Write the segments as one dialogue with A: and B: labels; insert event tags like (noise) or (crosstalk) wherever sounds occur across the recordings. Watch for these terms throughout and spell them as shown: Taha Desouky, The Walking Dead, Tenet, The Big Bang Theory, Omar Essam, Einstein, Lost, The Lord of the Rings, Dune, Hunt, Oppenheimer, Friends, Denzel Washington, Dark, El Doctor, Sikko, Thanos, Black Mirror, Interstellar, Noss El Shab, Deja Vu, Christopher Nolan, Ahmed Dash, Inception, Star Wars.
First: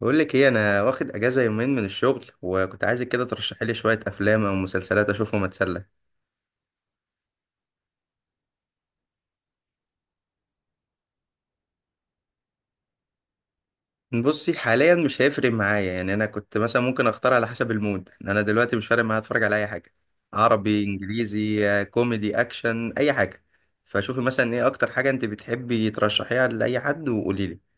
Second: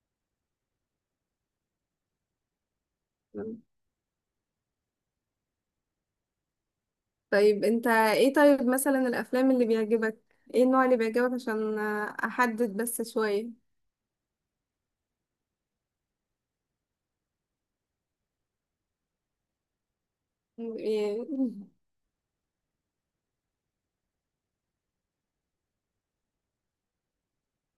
A: بقول لك ايه، انا واخد اجازه يومين من الشغل وكنت عايزك كده ترشحي لي شويه افلام او مسلسلات اشوفهم اتسلى.
B: طيب انت ايه؟ طيب مثلا الافلام اللي بيعجبك، ايه النوع اللي بيعجبك عشان احدد بس شوية.
A: بصي، حاليا مش هيفرق معايا. يعني انا كنت مثلا ممكن اختار على حسب المود. يعني انا دلوقتي مش فارق معايا اتفرج على اي حاجه،
B: (laughs)
A: عربي
B: إيه.
A: انجليزي كوميدي اكشن اي حاجه. فشوفي مثلا ايه اكتر حاجه انت بتحبي ترشحيها لاي حد وقولي لي.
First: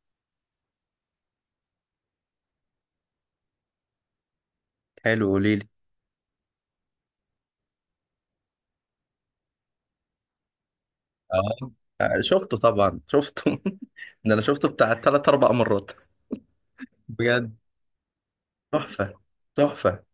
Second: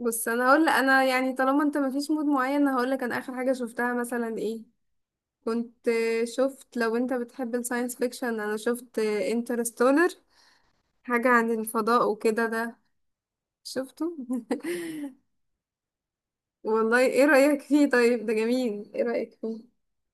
B: بص، انا هقول، انا يعني طالما انت مفيش مود معين، هقول لك انا اخر حاجة شفتها مثلا ايه.
A: حلو، قولي لي.
B: كنت شفت، لو انت بتحب الساينس فيكشن انا شفت انترستولر، حاجة عن
A: اه،
B: الفضاء وكده.
A: شفته
B: ده
A: طبعا شفته. (laughs)
B: شفته.
A: ده انا شفته بتاع تلات اربع مرات.
B: (laughs) والله ايه
A: بجد
B: رأيك فيه؟ طيب ده جميل، ايه
A: تحفه،
B: رأيك فيه؟
A: تحفه.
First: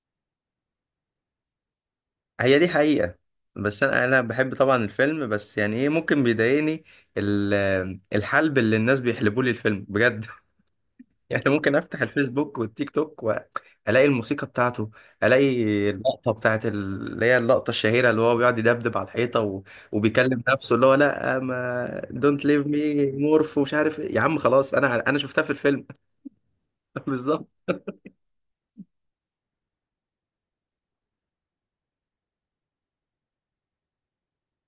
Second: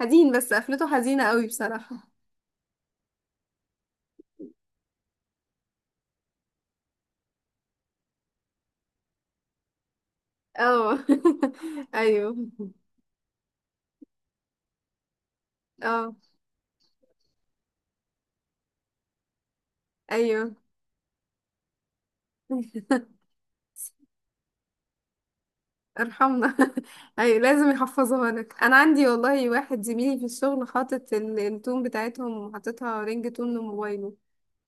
B: حزين، بس قفلته حزينة قوي بصراحة.
A: هي دي حقيقة. بس انا بحب طبعا الفيلم، بس يعني ايه ممكن بيضايقني. ال- الحلب اللي الناس بيحلبوه لي الفيلم، بجد.
B: اه.
A: (laughs) يعني ممكن
B: (laughs)
A: افتح الفيسبوك
B: ايوه.
A: والتيك توك والاقي الموسيقى بتاعته، الاقي
B: اه.
A: اللقطة بتاعت اللي هي اللقطة الشهيرة، اللي هو بيقعد يدبدب على الحيطة وبيكلم
B: ايوه.
A: نفسه، اللي هو لا ما دونت ليف مي
B: (laughs)
A: مورف ومش عارف إيه. يا عم خلاص، انا شفتها في الفيلم.
B: ارحمنا. (laughs)
A: (laughs)
B: ايوه،
A: بالظبط.
B: لازم يحفظوها لك. انا عندي والله واحد زميلي في الشغل حاطط التون بتاعتهم وحاططها رينج تون لموبايله.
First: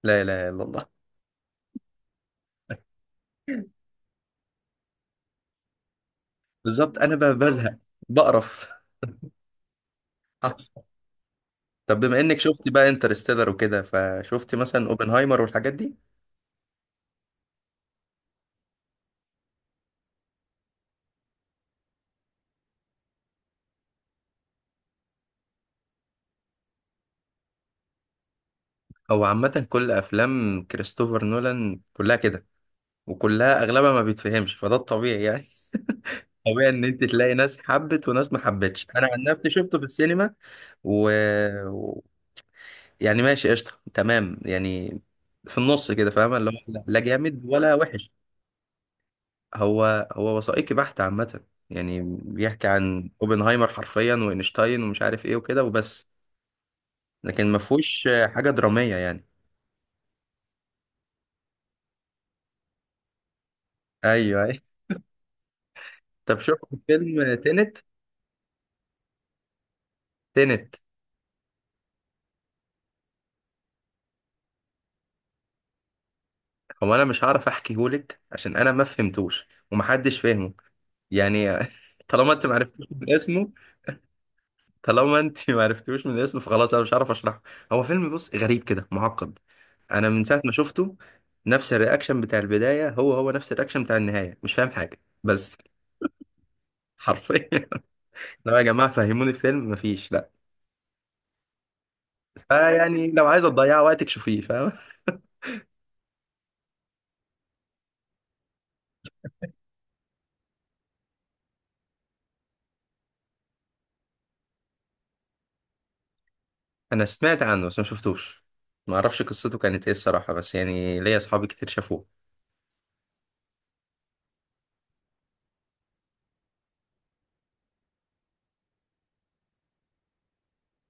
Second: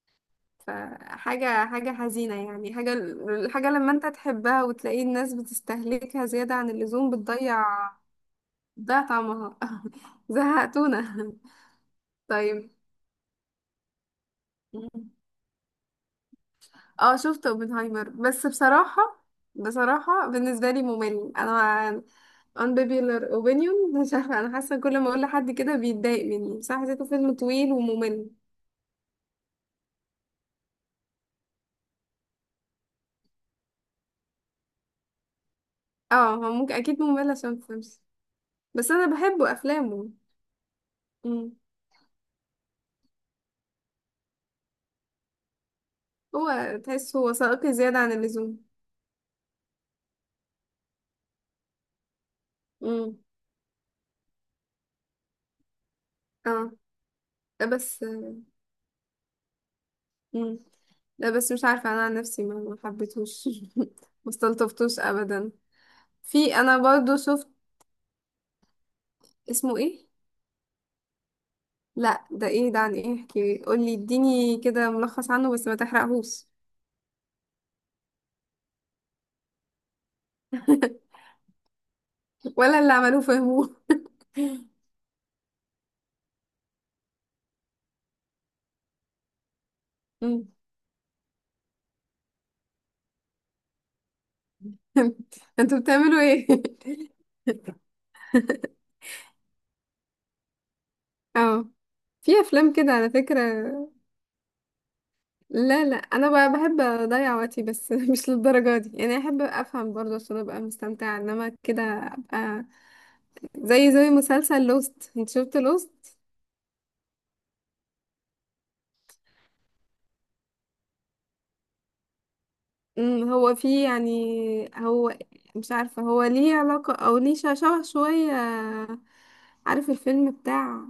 A: لا اله الا الله.
B: فحاجة حزينة، يعني حاجة، الحاجة لما انت تحبها وتلاقي الناس بتستهلكها زيادة عن
A: بالظبط،
B: اللزوم
A: انا
B: بتضيع.
A: بزهق، بقرف.
B: بتضيع طعمها. (laughs)
A: (laughs)
B: زهقتونا.
A: طب بما انك شفتي
B: طيب.
A: بقى انترستيلر وكده، فشفتي مثلا اوبنهايمر والحاجات دي؟
B: اه، شفت اوبنهايمر، بس بصراحة، بصراحة بالنسبة لي ممل. انا unpopular opinion (laughs) مش عارفة، أنا حاسة كل ما أقول لحد كده بيتضايق مني، بس أنا حسيته فيلم طويل وممل.
A: هو عامة كل افلام كريستوفر نولان كلها كده، وكلها اغلبها ما بيتفهمش، فده الطبيعي يعني.
B: اه،
A: (laughs)
B: هو
A: طبيعي
B: ممكن،
A: ان
B: أكيد
A: انت
B: ممل
A: تلاقي ناس
B: عشان فيلمز.
A: حبت وناس ما حبتش.
B: بس
A: انا
B: أنا
A: عن نفسي
B: بحبه
A: شفته في
B: أفلامه.
A: السينما و...
B: مم.
A: و... يعني ماشي قشطة تمام يعني، في النص كده، فاهمة؟ اللي هو
B: هو
A: لا لا
B: تحس هو
A: جامد
B: وثائقي
A: ولا
B: زيادة
A: وحش.
B: عن اللزوم.
A: هو هو وثائقي بحت عامة، يعني بيحكي عن
B: مم.
A: اوبنهايمر حرفيا واينشتاين ومش عارف ايه وكده وبس،
B: اه.
A: لكن ما
B: لا بس.
A: فيهوش حاجة درامية يعني.
B: مم. لا بس مش عارفة، أنا عن نفسي ما حبيتهوش. (laughs) ما
A: ايوه، ايوه.
B: استلطفتوش أبدا.
A: طب
B: في،
A: شفت
B: أنا برضو
A: فيلم
B: شفت.
A: تينت؟
B: اسمه ايه؟
A: تينت.
B: لا ده ايه ده؟ عن ايه؟ احكي، قولي، اديني كده ملخص عنه بس ما تحرقهوش.
A: هو انا مش هعرف احكيهولك عشان انا ما فهمتوش ومحدش فهمه،
B: (laughs)
A: يعني. (laughs) طالما انت ما
B: ولا
A: عرفتوش
B: اللي
A: من
B: عملوه
A: اسمه
B: فهموه.
A: طالما انت ما عرفتوش من اسمه فخلاص، انا مش هعرف اشرحه. هو فيلم، بص، غريب كده، معقد. انا من ساعة ما شفته، نفس الرياكشن بتاع البداية هو هو نفس الرياكشن بتاع النهاية، مش فاهم حاجة بس.
B: (laughs) انتوا بتعملوا ايه؟
A: حرفيا. (laughs) لو يا
B: (laughs)
A: جماعة فهموني الفيلم. مفيش، لا.
B: اه، في افلام كده على
A: فيعني لو
B: فكرة.
A: عايزة تضيع وقتك شوفيه، فاهم؟
B: لا لا، انا بقى بحب اضيع وقتي، بس (laughs) مش للدرجة دي يعني. احب افهم برضه عشان ابقى مستمتعة، انما كده ابقى زي مسلسل لوست. انت شفت لوست؟
A: انا سمعت عنه بس ما شفتوش. ما اعرفش قصته كانت ايه الصراحه، بس يعني ليا اصحابي كتير شافوه.
B: امم، هو في يعني، هو مش عارفة، هو ليه علاقة او ليه شبه شوية. عارف الفيلم بتاع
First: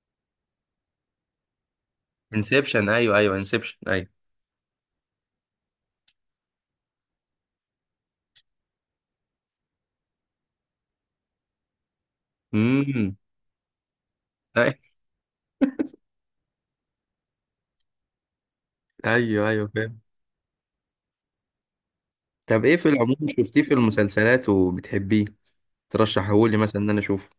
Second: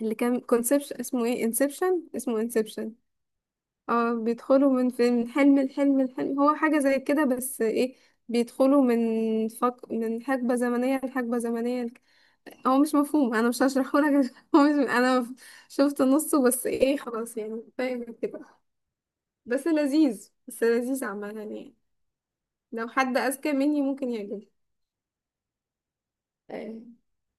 B: اللي كان كونسبشن اسمه ايه، انسبشن، اسمه
A: انسبشن،
B: انسبشن.
A: ايوه ايوه، انسبشن، ايوه.
B: اه، بيدخلوا من حلم لحلم لحلم. هو حاجة زي كده بس ايه، بيدخلوا من حقبة زمنية لحقبة زمنية هو مش
A: امم
B: مفهوم، انا مش هشرحه لك. (laughs) هو مش
A: أي-
B: انا شفت نصه بس. ايه، خلاص يعني، فاهم كده.
A: (laughs) ايوه ايوه،
B: بس
A: فاهم.
B: لذيذ، بس لذيذ عامة يعني.
A: طب ايه
B: لو
A: في العموم
B: حد أذكى
A: شفتيه في
B: مني ممكن يعجبه.
A: المسلسلات وبتحبيه ترشحه لي
B: آه،
A: مثلا ان انا اشوفه؟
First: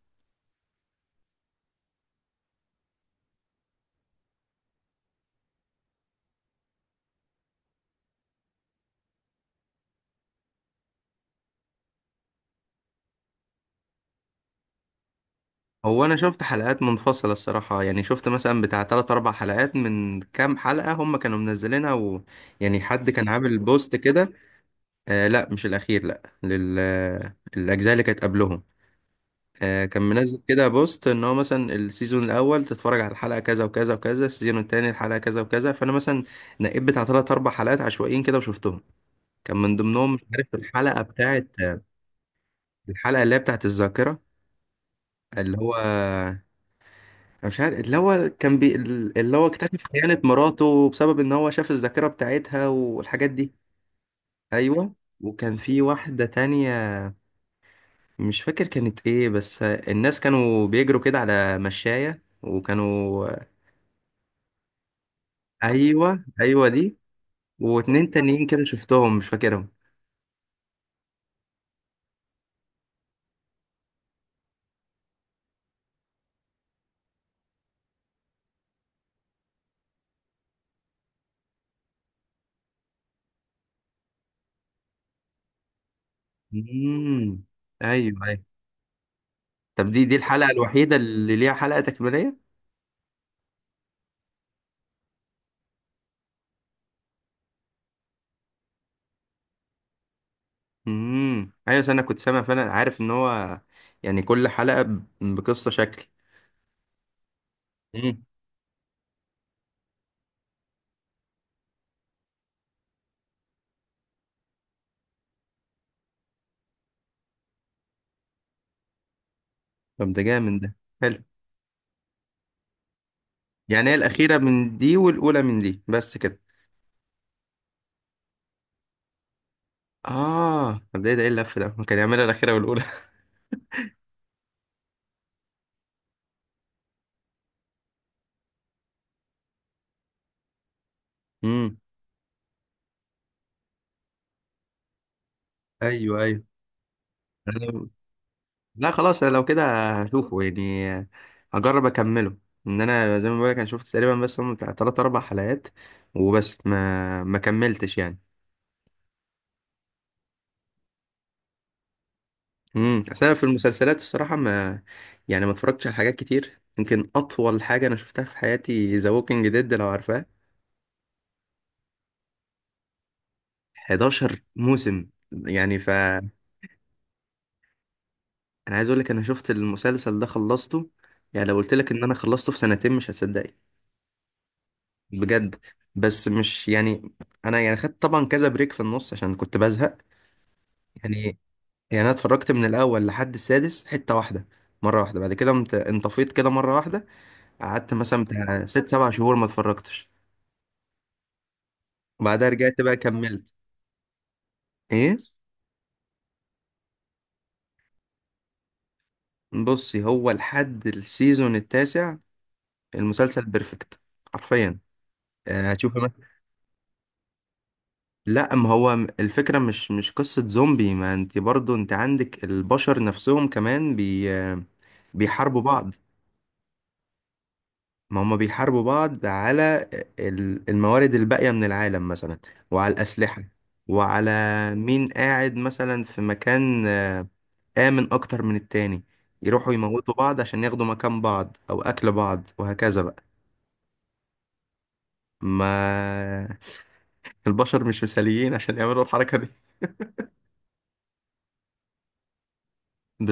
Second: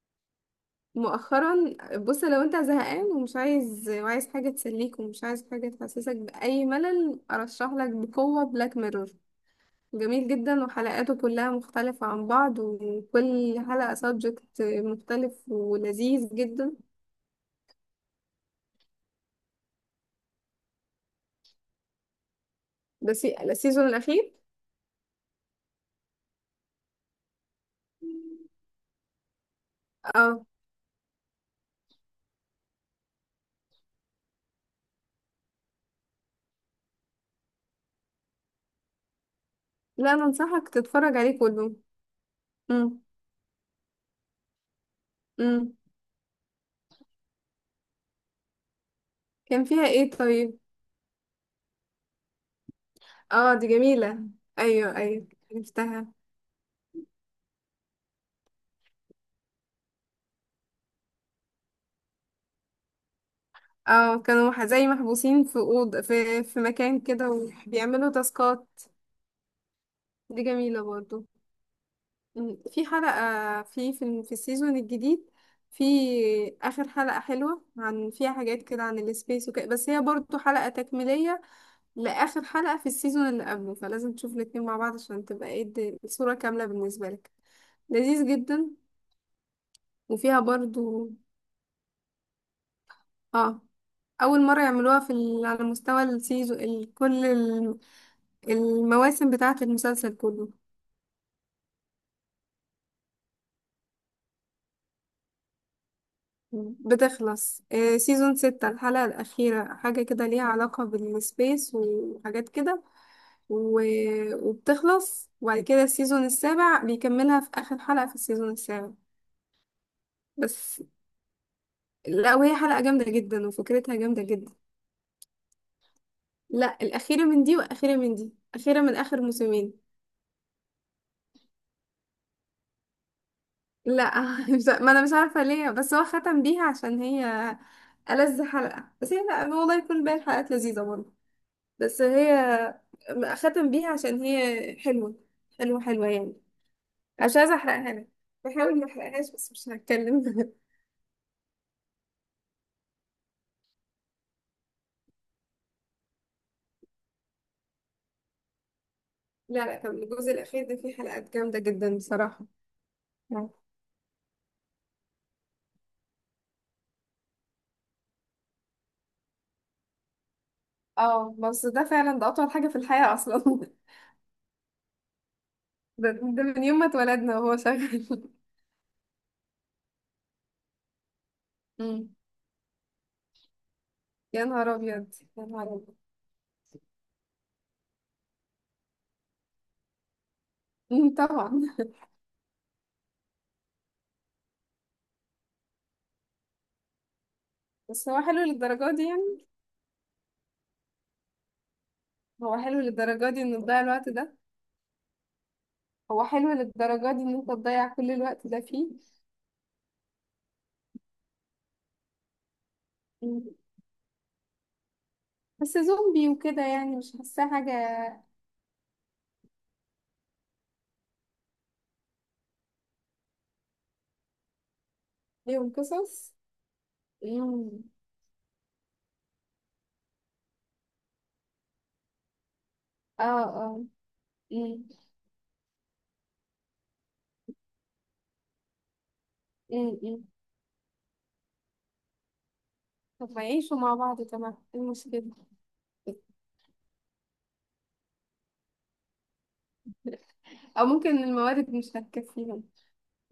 B: مؤخرا، بص، لو انت زهقان ومش عايز، وعايز حاجة تسليك ومش عايز حاجة تحسسك بأي ملل، أرشح لك بقوة بلاك ميرور. جميل جدا، وحلقاته كلها مختلفة عن بعض، وكل حلقة سبجكت مختلف
A: هو انا
B: ولذيذ
A: شفت
B: جدا.
A: حلقات منفصله الصراحه، يعني شفت مثلا بتاع 3 4 حلقات من كام حلقه هم كانوا منزلينها يعني حد كان عامل
B: السيزون
A: بوست
B: الأخير.
A: كده. آه لا، مش الاخير، لا لل... الاجزاء اللي كانت قبلهم. كان منزل
B: اه.
A: كده بوست ان هو مثلا السيزون الاول تتفرج على الحلقه كذا وكذا وكذا، السيزون التاني الحلقه كذا وكذا، فانا مثلا نقيت بتاع ثلاث اربع حلقات عشوائيين كده وشفتهم. كان من ضمنهم،
B: لا
A: مش
B: أنا
A: عارف،
B: أنصحك تتفرج عليه كله. مم.
A: الحلقه اللي هي بتاعت الذاكره، اللي
B: مم.
A: هو، انا مش عارف، اللي هو
B: كان
A: اكتشف
B: فيها ايه
A: خيانه
B: طيب؟
A: مراته بسبب ان هو شاف الذاكره بتاعتها والحاجات دي.
B: اه دي جميلة.
A: ايوه.
B: أيوه أيوه،
A: وكان في
B: عرفتها.
A: واحده تانية، مش فاكر كانت ايه، بس الناس كانوا بيجروا كده على مشاية وكانوا...
B: اه كانوا زي محبوسين في أوضة،
A: ايوه
B: في
A: ايوه، دي.
B: مكان كده
A: واتنين
B: وبيعملوا
A: تانيين كده
B: تاسكات.
A: شفتهم مش فاكرهم.
B: دي جميلة برضو. مم. في حلقة، في السيزون الجديد، في آخر حلقة حلوة، عن، فيها حاجات كده عن السبيس وكده، بس هي برضو حلقة تكميلية لآخر حلقة في السيزون اللي قبله، فلازم تشوف الاتنين مع بعض عشان تبقى ايه الصورة كاملة بالنسبة لك.
A: امم ايوه
B: لذيذ
A: ايوه.
B: جدا.
A: طب دي
B: وفيها
A: الحلقه الوحيده
B: برضو،
A: اللي ليها حلقه تكميليه؟
B: اه، أول مرة يعملوها في ال... على مستوى السيزون ال... كل ال- المواسم بتاعة المسلسل كله.
A: ايوه، أصل انا كنت سامع، فانا عارف ان هو يعني كل حلقه بقصه شكل.
B: بتخلص آه،
A: امم
B: سيزون ستة الحلقة الأخيرة حاجة كده ليها علاقة بالسبيس وحاجات كده، و... وبتخلص، وبعد كده السيزون السابع بيكملها في آخر حلقة في السيزون السابع.
A: طب ده جامد ده،
B: بس.
A: حلو.
B: لا، وهي حلقة جامدة جدا
A: يعني هي
B: وفكرتها جامدة
A: الاخيره
B: جدا.
A: من دي والاولى من دي بس كده؟
B: لا، الأخيرة من دي وأخيرة من دي، أخيرة من آخر موسمين.
A: اه طب ده ايه اللف ده، كان يعملها الاخيره والاولى.
B: لا (laughs) ما أنا مش عارفة ليه، بس هو ختم بيها عشان هي ألذ حلقة. بس هي، لا والله يكون باقي الحلقات لذيذة برضه،
A: (laughs) امم
B: بس هي ختم بيها عشان هي حلوة. حلوة حلوة يعني.
A: ايوه
B: مش عايزة
A: ايوه.
B: احرقها لك. بحاول ما
A: لا خلاص، انا
B: احرقهاش
A: لو
B: بس مش
A: كده
B: هتكلم.
A: هشوفه
B: (laughs)
A: يعني، هجرب اكمله. ان انا زي ما بقولك، انا شفت تقريبا بس هم بتاع تلات اربع حلقات وبس، ما كملتش يعني.
B: لا لا، كان الجزء الأخير ده فيه حلقات جامدة جدا بصراحة.
A: اصل انا في المسلسلات الصراحه، ما يعني ما اتفرجتش على حاجات كتير. يمكن اطول حاجه انا شفتها في حياتي ذا ووكينج ديد، لو عارفاه.
B: اه، بس ده فعلا ده أطول حاجة في الحياة أصلا. (laughs)
A: 11 موسم يعني،
B: ده من يوم ما اتولدنا وهو شغال. (laughs)
A: انا عايز اقول لك، انا شفت المسلسل ده خلصته. يعني لو قلت لك ان
B: أمم.
A: انا خلصته في سنتين مش هتصدق.
B: يا نهار أبيض، يا
A: بجد.
B: نهار أبيض.
A: بس مش يعني، انا يعني خدت طبعا كذا بريك في النص عشان كنت بزهق،
B: أمم،
A: يعني.
B: طبعا.
A: يعني انا اتفرجت من الاول لحد السادس حتة واحدة، مرة واحدة. بعد كده قمت انطفيت كده مرة واحدة، قعدت
B: بس هو
A: مثلا
B: حلو
A: بتاع ست
B: للدرجة دي
A: سبع شهور ما
B: يعني؟
A: اتفرجتش، وبعدها
B: هو حلو
A: رجعت بقى
B: للدرجة دي
A: كملت.
B: إن تضيع الوقت ده؟
A: ايه؟
B: هو حلو للدرجة دي إن أنت تضيع كل الوقت ده فيه؟
A: بصي، هو لحد السيزون التاسع المسلسل بيرفكت، حرفيا.
B: بس
A: هتشوفي مثلا...
B: زومبي وكده يعني، مش حاساه حاجة.
A: لا، ما هو الفكرة مش قصة زومبي. ما انت برضو انت عندك البشر نفسهم كمان بي آه، بيحاربوا
B: ليهم
A: بعض.
B: قصص. مم.
A: ما هم بيحاربوا بعض على الموارد الباقية من العالم مثلا، وعلى
B: اه.
A: الأسلحة،
B: اه.
A: وعلى
B: مم.
A: مين قاعد مثلا في مكان آمن أكتر من التاني. يروحوا
B: مم.
A: يموتوا
B: مم.
A: بعض عشان ياخدوا مكان بعض أو أكل بعض، وهكذا بقى.
B: طب ما يعيشوا مع بعض تمام، ايه المشكلة؟
A: ما (laughs) البشر مش مثاليين عشان يعملوا الحركة دي.
B: او ممكن الموارد مش هتكفيهم.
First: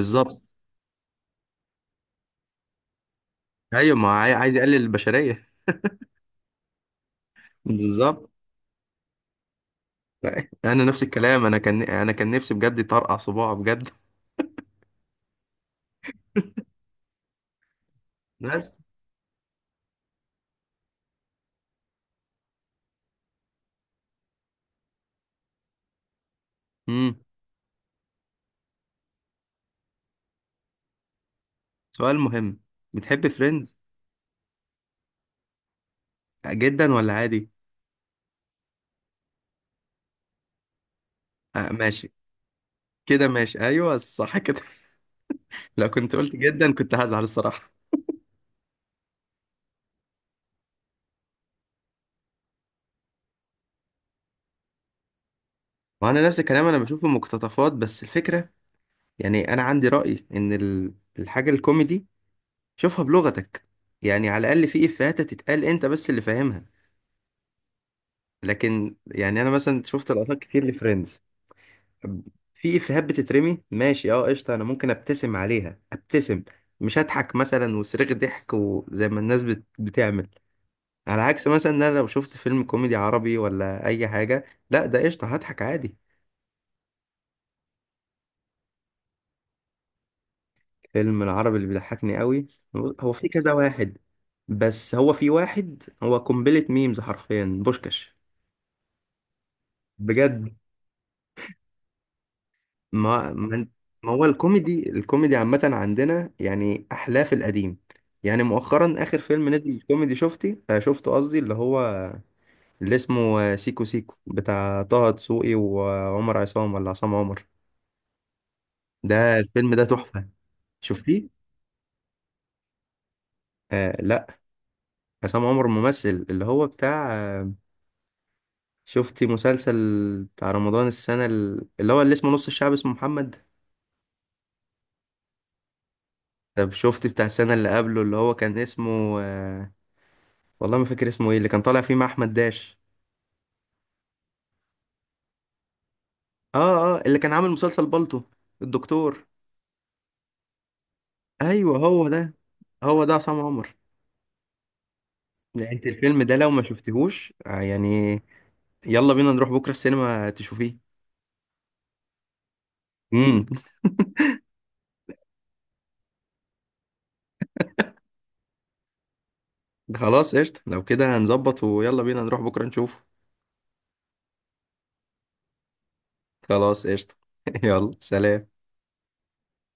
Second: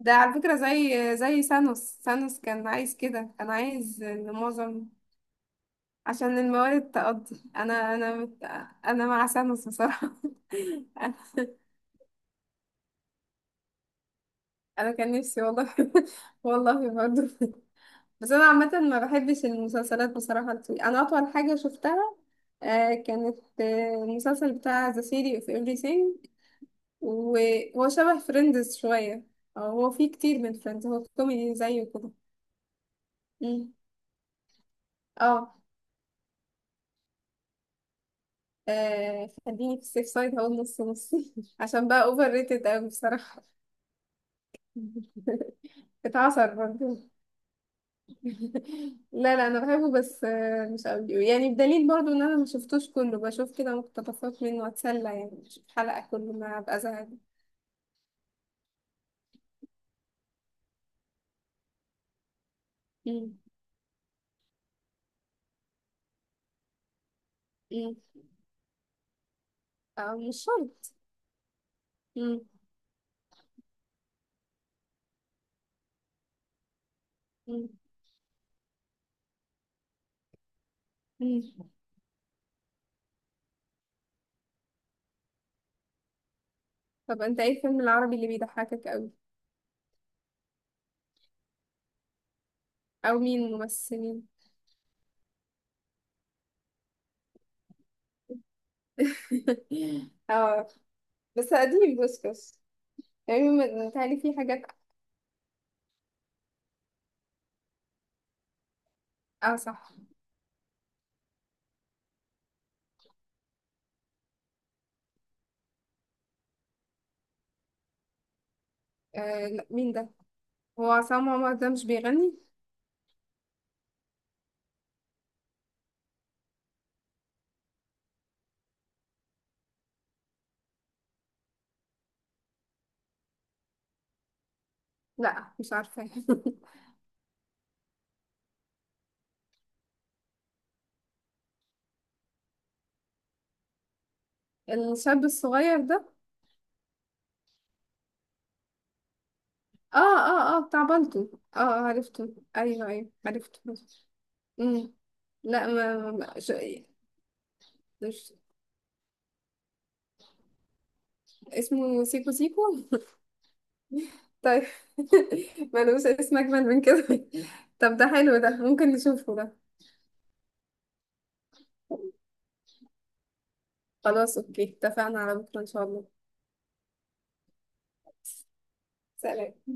B: ده على فكرة زي سانوس. سانوس كان عايز كده، كان
A: أيوة،
B: عايز
A: ما
B: ان
A: عاي- عايز يقلل
B: معظم،
A: البشرية. (laughs)
B: عشان الموارد تقضي. انا انا
A: بالظبط.
B: مت... انا مع سانوس بصراحة.
A: أنا نفس
B: (laughs)
A: الكلام، أنا كان، أنا كان نفسي بجد يطرقع صباعه، بجد.
B: انا كان نفسي والله. (laughs) والله برضه. بس انا
A: بس.
B: عامه ما بحبش المسلسلات بصراحه الطويله. انا اطول حاجه شفتها آه، كانت آه، المسلسل بتاع The Theory of Everything،
A: مم.
B: وهو شبه فريندز شويه. أو هو فيه كتير من فريندز، هو كوميدي زيه كده.
A: سؤال مهم، بتحب
B: مم.
A: فريندز
B: اه.
A: جدا ولا عادي؟
B: آه، خليني في السيف سايد، هقول نص نص (laughs)
A: آه،
B: عشان بقى
A: ماشي،
B: اوفر ريتد قوي
A: كده
B: بصراحه.
A: ماشي، ايوه صح كده.
B: (laughs)
A: (laughs) لو كنت قلت
B: اتعصر
A: جدا كنت
B: برضه.
A: هزعل الصراحه.
B: لا لا، انا بحبه بس آه، مش قوي يعني، بدليل برضو ان انا ما شفتوش كله، بشوف كده مقتطفات منه اتسلى يعني، مش حلقة
A: وانا
B: كل
A: نفس
B: ما
A: الكلام، انا
B: ابقى
A: بشوف
B: زهقانة.
A: المقتطفات، بس الفكره، يعني انا عندي راي ان الحاجه الكوميدي شوفها
B: مم.
A: بلغتك. يعني على الاقل في افيهات تتقال انت بس اللي فاهمها.
B: مم.
A: لكن يعني انا مثلا شفت
B: آه،
A: لقطات
B: مش
A: كتير
B: شرط.
A: لفريندز،
B: مم.
A: في افيهات بتترمي ماشي، اه قشطه، انا ممكن ابتسم عليها، ابتسم، مش هضحك
B: مم.
A: مثلا وصريخ ضحك وزي ما الناس بتعمل. على عكس
B: مم.
A: مثلا ان انا لو شفت فيلم كوميدي عربي ولا اي حاجه، لا ده قشطه هضحك عادي.
B: طب انت ايه الفيلم العربي اللي بيضحكك قوي؟
A: فيلم العربي اللي بيضحكني قوي، هو
B: او
A: في
B: مين
A: كذا واحد،
B: الممثلين؟
A: بس هو في واحد هو قنبله ميمز حرفيا، بوشكاش.
B: (laughs)
A: بجد.
B: اه، بس قديم بوسكس.
A: ما
B: يعني
A: ما
B: م-
A: ما
B: متهيألي
A: هو
B: في حاجات.
A: الكوميدي، عامه عندنا يعني احلاه في القديم. يعني مؤخرا، اخر فيلم
B: اه
A: نزل
B: صح.
A: كوميدي شفتي، شفته قصدي، اللي هو اللي اسمه سيكو سيكو، بتاع طه دسوقي وعمر عصام ولا عصام عمر، ده
B: آه لا،
A: الفيلم ده
B: مين ده؟
A: تحفه.
B: هو عصام
A: شفتيه؟
B: عمر ده مش بيغني؟
A: آه لا، عصام عمر ممثل، اللي هو بتاع شفتي مسلسل بتاع رمضان السنة اللي هو اللي اسمه نص الشعب اسمه محمد؟
B: لا مش عارفة.
A: طب شفتي بتاع السنة اللي قبله اللي هو كان اسمه والله ما فاكر اسمه ايه، اللي كان طالع فيه مع أحمد داش.
B: (laughs) الشاب الصغير ده.
A: اه اه، اللي كان عامل مسلسل بالطو، الدكتور.
B: اه اه اه، بتاع بالطو. اه
A: ايوه
B: آه،
A: هو ده.
B: عرفته، ايوه
A: هو
B: ايوه،
A: ده عصام
B: عرفته.
A: عمر.
B: امم. لا
A: لا انت
B: ما,
A: الفيلم ده
B: ما
A: لو
B: ش...
A: ما شفتهوش يعني،
B: مش...
A: يلا بينا نروح بكرة السينما تشوفيه.
B: اسمه سيكو سيكو؟
A: امم
B: طيب. (laughs) ملوش اسم اجمل من كده. طب ده حلو ده، ممكن نشوفه ده.
A: (laughs) خلاص قشطة، لو كده هنظبط، ويلا بينا نروح بكرة نشوف.
B: خلاص اوكي، اتفقنا على بكره ان شاء الله.
A: خلاص قشطة. (laughs) يلا، سلام.
B: سلام.